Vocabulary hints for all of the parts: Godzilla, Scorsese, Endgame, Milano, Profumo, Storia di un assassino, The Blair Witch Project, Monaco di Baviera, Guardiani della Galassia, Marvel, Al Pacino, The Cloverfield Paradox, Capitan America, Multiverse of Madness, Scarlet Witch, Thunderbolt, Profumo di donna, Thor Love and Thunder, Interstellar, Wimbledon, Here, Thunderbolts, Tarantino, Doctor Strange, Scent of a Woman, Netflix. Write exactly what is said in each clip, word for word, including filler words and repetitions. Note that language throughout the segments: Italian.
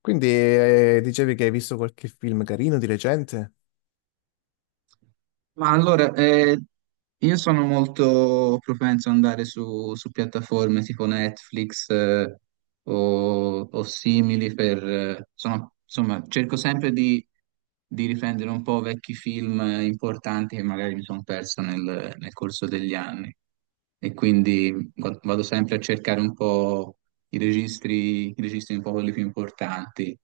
Quindi eh, dicevi che hai visto qualche film carino di recente? Ma allora, eh, io sono molto propenso ad andare su, su piattaforme tipo Netflix, eh, o, o simili per... eh, sono- insomma, cerco sempre di, di riprendere un po' vecchi film eh, importanti che magari mi sono perso nel, nel corso degli anni e quindi gu- vado sempre a cercare un po' i registri, i registri un po' quelli più importanti.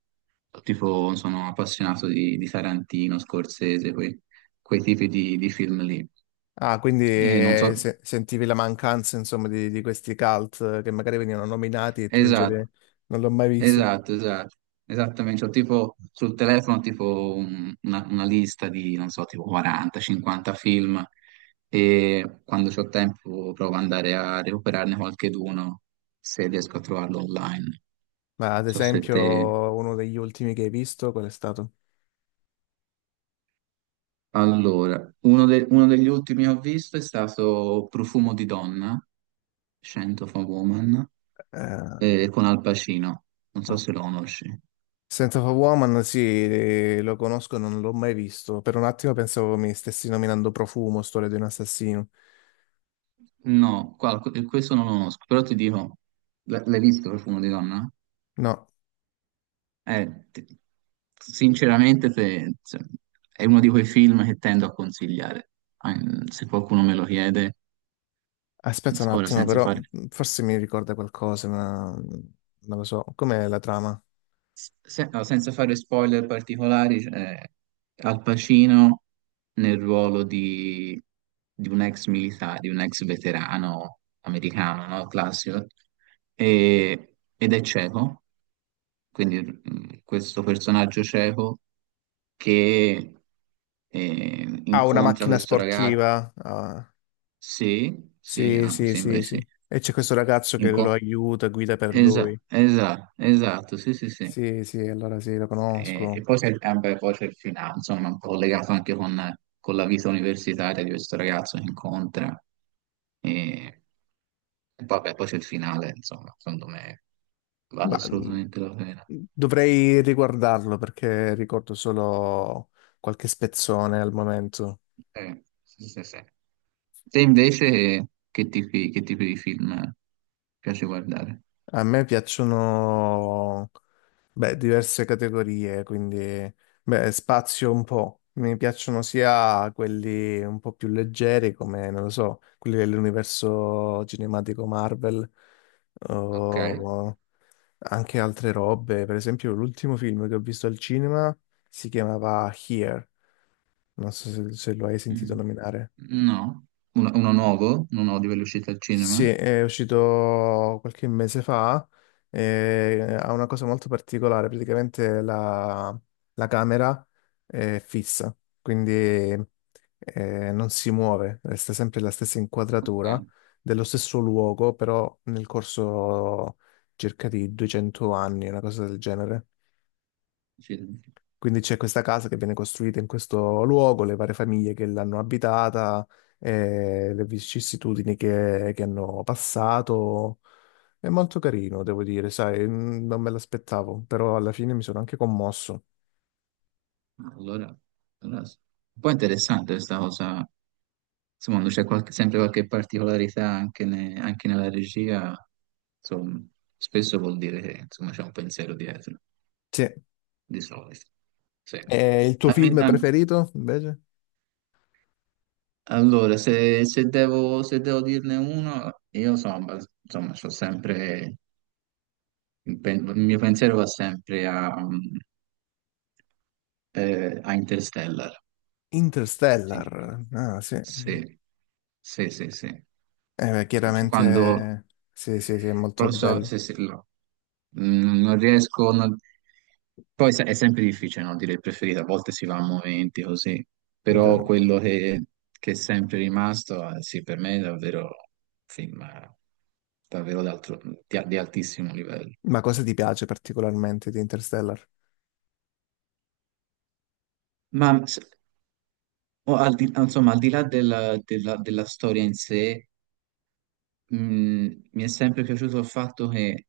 Tipo, sono appassionato di, di Tarantino, Scorsese, quei, quei tipi di, di film lì. Ah, quindi E non so, eh, se- sentivi la mancanza, insomma, di, di questi cult eh, che magari venivano nominati e tu dicevi "Eh, esatto, non l'ho mai visto." esatto, esatto, esattamente. Ho tipo sul telefono tipo un- una, una lista di, non so, tipo quaranta, cinquanta film e quando ho tempo provo ad andare a recuperarne qualcheduno se riesco a trovarlo online. Non Ma ad So se te... esempio uno degli ultimi che hai visto, qual è stato? Allora, uno, de- uno degli ultimi che ho visto è stato Profumo di donna, Scent of a Woman, Eh, eh, con Al Pacino. Non so no. se lo conosci. Scent of a Woman, sì, eh, lo conosco, non l'ho mai visto. Per un attimo pensavo mi stessi nominando Profumo, Storia di un assassino. No, qua- questo non lo conosco, però ti dico, l- l'hai visto Profumo di donna? No, Eh, ti- Sinceramente se- se- è uno di quei film che tendo a consigliare. Ah, mm, se qualcuno me lo chiede, aspetta un ora attimo, senza però fare. mm, forse mi ricorda qualcosa, ma mm, non lo so. Com'è la trama? Se- no, senza fare spoiler particolari, c'è Al Pacino nel ruolo di, di un ex militare, di un ex veterano americano, no? Classico. E- ed è cieco, quindi mm, questo personaggio cieco che eh, Ah, una incontra macchina questo ragazzo. sportiva. Ah, Sì, sì, sì, ah, mi sì, sembra sì, di sì. sì. E c'è questo ragazzo che lo Inco- aiuta, guida per esa- lui. esa- esatto, sì, sì, sì. Sì, sì, allora sì, lo E, e conosco. poi c'è il tempo e poi c'è il finale, insomma, un po' collegato anche con, con la vita universitaria di questo ragazzo che incontra. E, e poi, vabbè, poi c'è il finale, insomma, secondo me vale Ma mm, assolutamente la pena. dovrei riguardarlo perché ricordo solo qualche spezzone al momento. Eh, sì, sì, sì. Te invece che tipi, che tipi di film piace guardare? A me piacciono, beh, diverse categorie, quindi, beh, spazio un po'. Mi piacciono sia quelli un po' più leggeri, come, non lo so, quelli dell'universo cinematico Marvel, Ok. o anche altre robe. Per esempio, l'ultimo film che ho visto al cinema si chiamava Here. Non so se, se lo hai sentito Mm. nominare. No, uno, uno nuovo, uno nuovo di velocità al Sì, cinema. è uscito qualche mese fa, eh, ha una cosa molto particolare, praticamente la, la camera è fissa, quindi eh, non si muove, resta sempre la stessa Ok. inquadratura dello stesso luogo, però nel corso circa di duecento anni, una cosa del genere. Sì. Quindi c'è questa casa che viene costruita in questo luogo, le varie famiglie che l'hanno abitata, eh, le vicissitudini che, che hanno passato. È molto carino, devo dire, sai, mm, non me l'aspettavo, però alla fine mi sono anche commosso. Allora, allora, un po' interessante questa cosa. Insomma, quando c'è qualche- sempre qualche particolarità anche, ne- anche nella regia. Insomma, spesso vuol dire che insomma, c'è un pensiero dietro, Sì. di solito. Sì. E il tuo Ma mi- film ma- preferito, invece? allora, se, se devo, se devo dirne uno, io insomma, insomma, c'ho sempre, il, pen- il mio pensiero va sempre a, mm, eh, a Interstellar. Sinceramente. Interstellar. Ah, sì. Eh, Sì, sì, sì, sì. beh, Sincer- Quando chiaramente sì, sì, sì, è molto proprio bello, se, se- lo- mm, non riesco, non- poi sai, è sempre difficile no, dire il preferito, a volte si va a momenti così, è però vero. quello che, che è sempre rimasto, eh, sì, per me è davvero un film eh, davvero d'altro- di, di altissimo livello. Ma cosa ti piace particolarmente di Interstellar? Ma s- o al di, insomma, al di là della, della- della storia in sé, mh, mi è sempre piaciuto il fatto che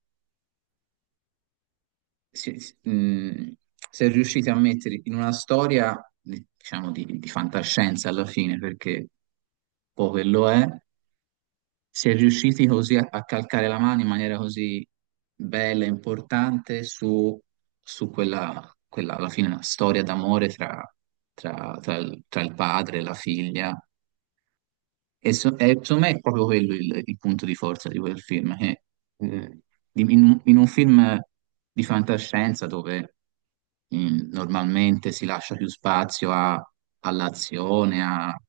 si, si- mh, si è riusciti a mettere in una storia, diciamo, di, di fantascienza alla fine, perché poi quello è, si è riusciti così a, a calcare la mano in maniera così bella e importante su, su quella, quella, alla fine, una storia d'amore tra, tra, tra il tra il padre e la figlia. E, so- e secondo me è proprio quello il, il punto di forza di quel film, che, eh, di- in, un in un film di fantascienza dove mm, normalmente si lascia più spazio a- all'azione a-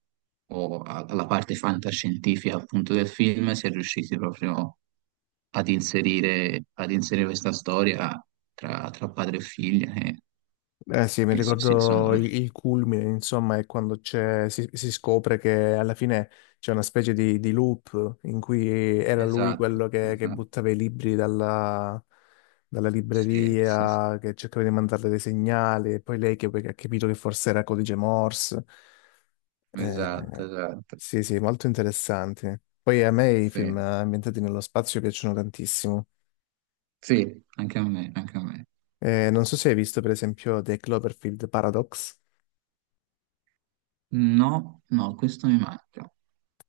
o a- alla parte fantascientifica appunto del film, si è riusciti proprio ad inserire, ad inserire questa storia tra, tra padre e figlia, che, Eh sì, mi che so- sì, secondo ricordo il, me. il culmine, insomma, è quando c'è- si, si scopre che alla fine c'è una specie di, di loop in cui era lui Esatto, quello che, che esatto, buttava i libri dalla, dalla sì, sì, sì. libreria, che cercava di mandarle dei segnali, e poi lei che, che ha capito che forse era codice Morse. Eh, esatto, oh, esatto, sì, sì, molto interessanti. Poi a me i film sì. ambientati nello spazio piacciono tantissimo. Sì, anche a me, anche a me. Eh, non so se hai visto, per esempio, The Cloverfield Paradox. No, no, questo mi manca.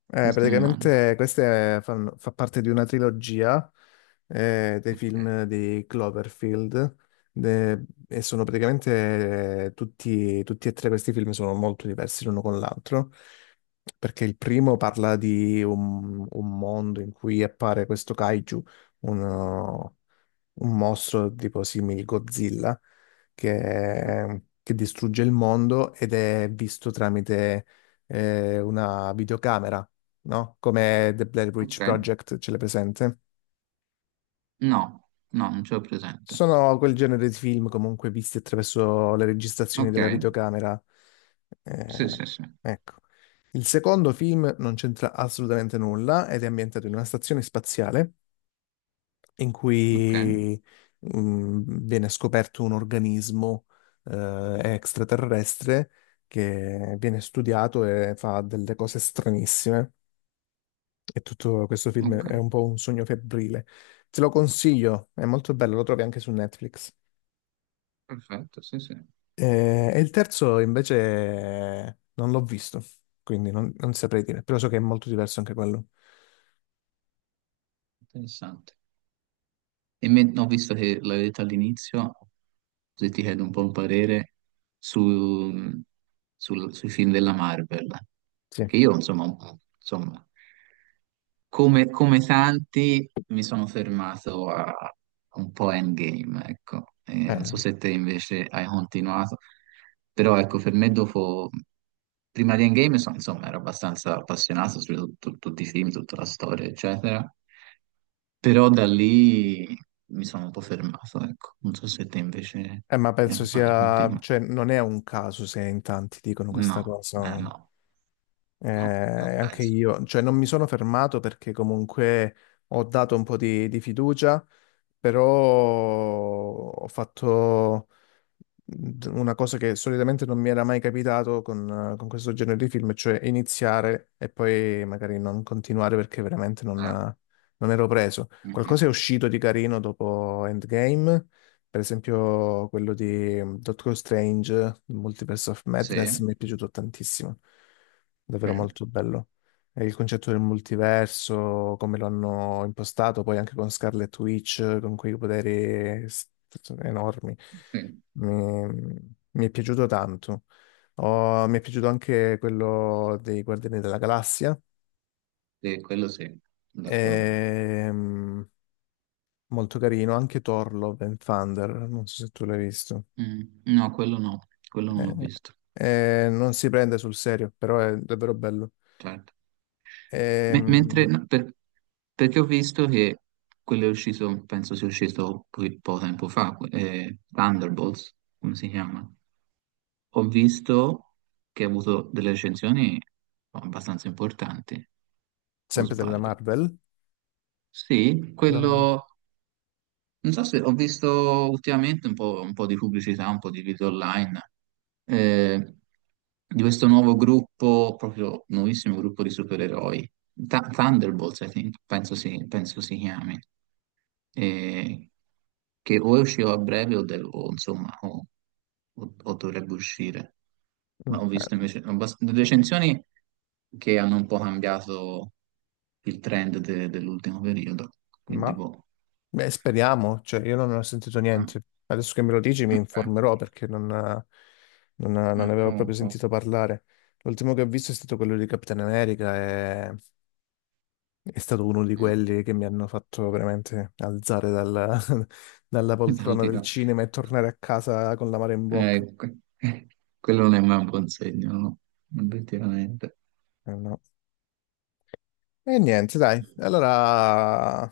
Eh, Questo mi manca. praticamente questa è- fanno- fa parte di una trilogia eh, dei Ok. film di Cloverfield de- e sono praticamente eh, tutti, tutti e tre questi film sono molto diversi l'uno con l'altro perché il primo parla di un, un mondo in cui appare questo kaiju, uno- un mostro tipo simile Godzilla che, che distrugge il mondo ed è visto tramite eh, una videocamera, no? Come The Blair Witch Ok. Project, ce l'è presente? No, no, non ce l'ho presente. Sono quel genere di film comunque visti attraverso le registrazioni Ok. della videocamera. Sì, Eh, sì, sì. ecco. Il secondo film non c'entra assolutamente nulla ed è ambientato in una stazione spaziale in Ok, cui mm, viene scoperto un organismo eh, extraterrestre che viene studiato e fa delle cose stranissime. E tutto questo film ok. è un po' un sogno febbrile. Te lo consiglio, è molto bello, lo trovi anche su Netflix. Perfetto, sì, sì. Eh, E, il terzo invece non l'ho visto, quindi non, non saprei dire, però so che è molto diverso anche quello. Interessante. E me- ho visto che l'hai detto all'inizio, se ti chiedo un po' un parere su- sul- sui film della Marvel, Sì, che io, insomma, un po', insomma. come, come tanti mi sono fermato a a un po' Endgame, ecco. E non so eh, se te invece hai continuato, però ecco, per me dopo, prima di Endgame, so- insomma, ero abbastanza appassionato su tut- tutti i film, tutta la storia, eccetera, però da lì mi sono un po' fermato, ecco. Non so se te invece. eh, ma eh, penso Vai, sia, continua. cioè non è un caso se in tanti dicono questa No, cosa. eh, no, Eh, no, non anche penso. io, cioè non mi sono fermato perché comunque ho dato un po' di, di fiducia, però ho fatto, una cosa che solitamente non mi era mai capitato con, eh, con questo genere di film, cioè iniziare e poi magari non continuare perché veramente non, Eh, eh, non ero preso. mm, mm. Qualcosa è uscito di carino dopo Endgame, per esempio quello di mm, Doctor Strange, il Multiverse of Sì, Madness, mi è piaciuto tantissimo, sì, davvero molto bello. E il concetto del multiverso, come lo hanno impostato, poi anche con Scarlet Witch, con quei poteri s- enormi mi mi è piaciuto tanto. Ho- sì. Mi è piaciuto anche quello dei Guardiani della Galassia. Sì, quello sì, d'accordo. Ehm, molto carino, anche Thor Love and Thunder, non so se tu l'hai visto. Mm, no, quello no, quello non l'ho Eh, visto, eh, Non si prende sul serio, però è davvero bello. certo. Me- Ehm, Mentre, no, per- perché ho visto che quello è uscito, penso sia uscito po- poco tempo fa, eh, Thunderbolts, come si chiama? Ho visto che ha avuto delle recensioni abbastanza importanti, o sempre della sbaglio. Marvel, Sì, no? quello. Non so se ho visto ultimamente un po', un po' di pubblicità, un po' di video online eh, di questo nuovo gruppo, proprio nuovissimo gruppo di supereroi, Th- Thunderbolts, I think, penso si, penso si chiami, eh, che o è uscito a breve o, de- o, insomma o, o- o dovrebbe uscire. Ma Mm, ho eh, visto invece abbast- recensioni che hanno un po' cambiato il trend de- dell'ultimo periodo, quindi ma boh. Beh, speriamo, cioè io non ne ho sentito Ah, niente. Adesso che me lo dici mi ok. informerò perché non, non- non ne Eh, avevo Prova un proprio po'. sentito parlare. L'ultimo che ho visto è stato quello di Capitan America e è stato uno di Eh, quelli che mi hanno fatto veramente alzare dalla, dalla dal poltrona di del là. cinema e tornare a casa con l'amaro in bocca. Eh, que- Quello non è mai un buon segno, no? Obiettivamente. Eh, no. E niente, dai, allora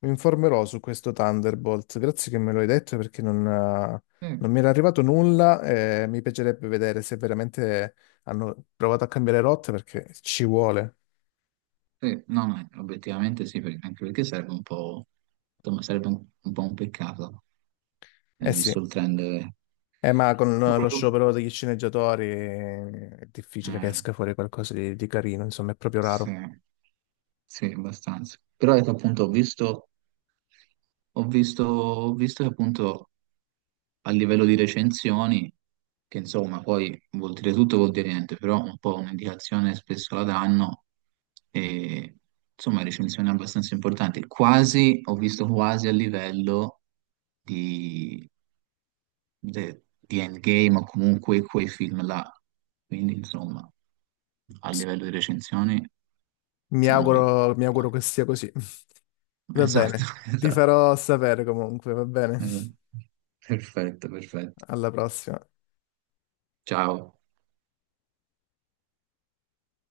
mi informerò su questo Thunderbolt. Grazie che me lo hai detto perché non, eh, Eh, non mi era arrivato nulla e mi piacerebbe vedere se veramente hanno provato a cambiare rotta perché ci vuole. sì, no, no, obiettivamente sì, perché- anche perché sarebbe un po', insomma, sarebbe un, un po' un peccato, eh, Eh visto sì, il trend. eh, eh, ma con lo Proprio- sciopero degli sceneggiatori è difficile che eh, esca fuori qualcosa di, di carino, insomma è proprio sì. raro. Sì, abbastanza. Però ecco, appunto ho visto, ho visto, ho visto che appunto a livello di recensioni, che insomma poi vuol dire tutto, vuol dire niente, però un po' un'indicazione spesso la danno, e insomma recensioni abbastanza importanti, quasi, ho visto quasi a livello di, de- di Endgame o comunque quei film là, quindi insomma a livello di recensioni Mi siamo lì. auguro, mi auguro che sia così. Va Esatto, bene, ti esatto. farò sapere comunque, va bene. Eh, Perfetto, perfetto. Alla prossima. Ciao.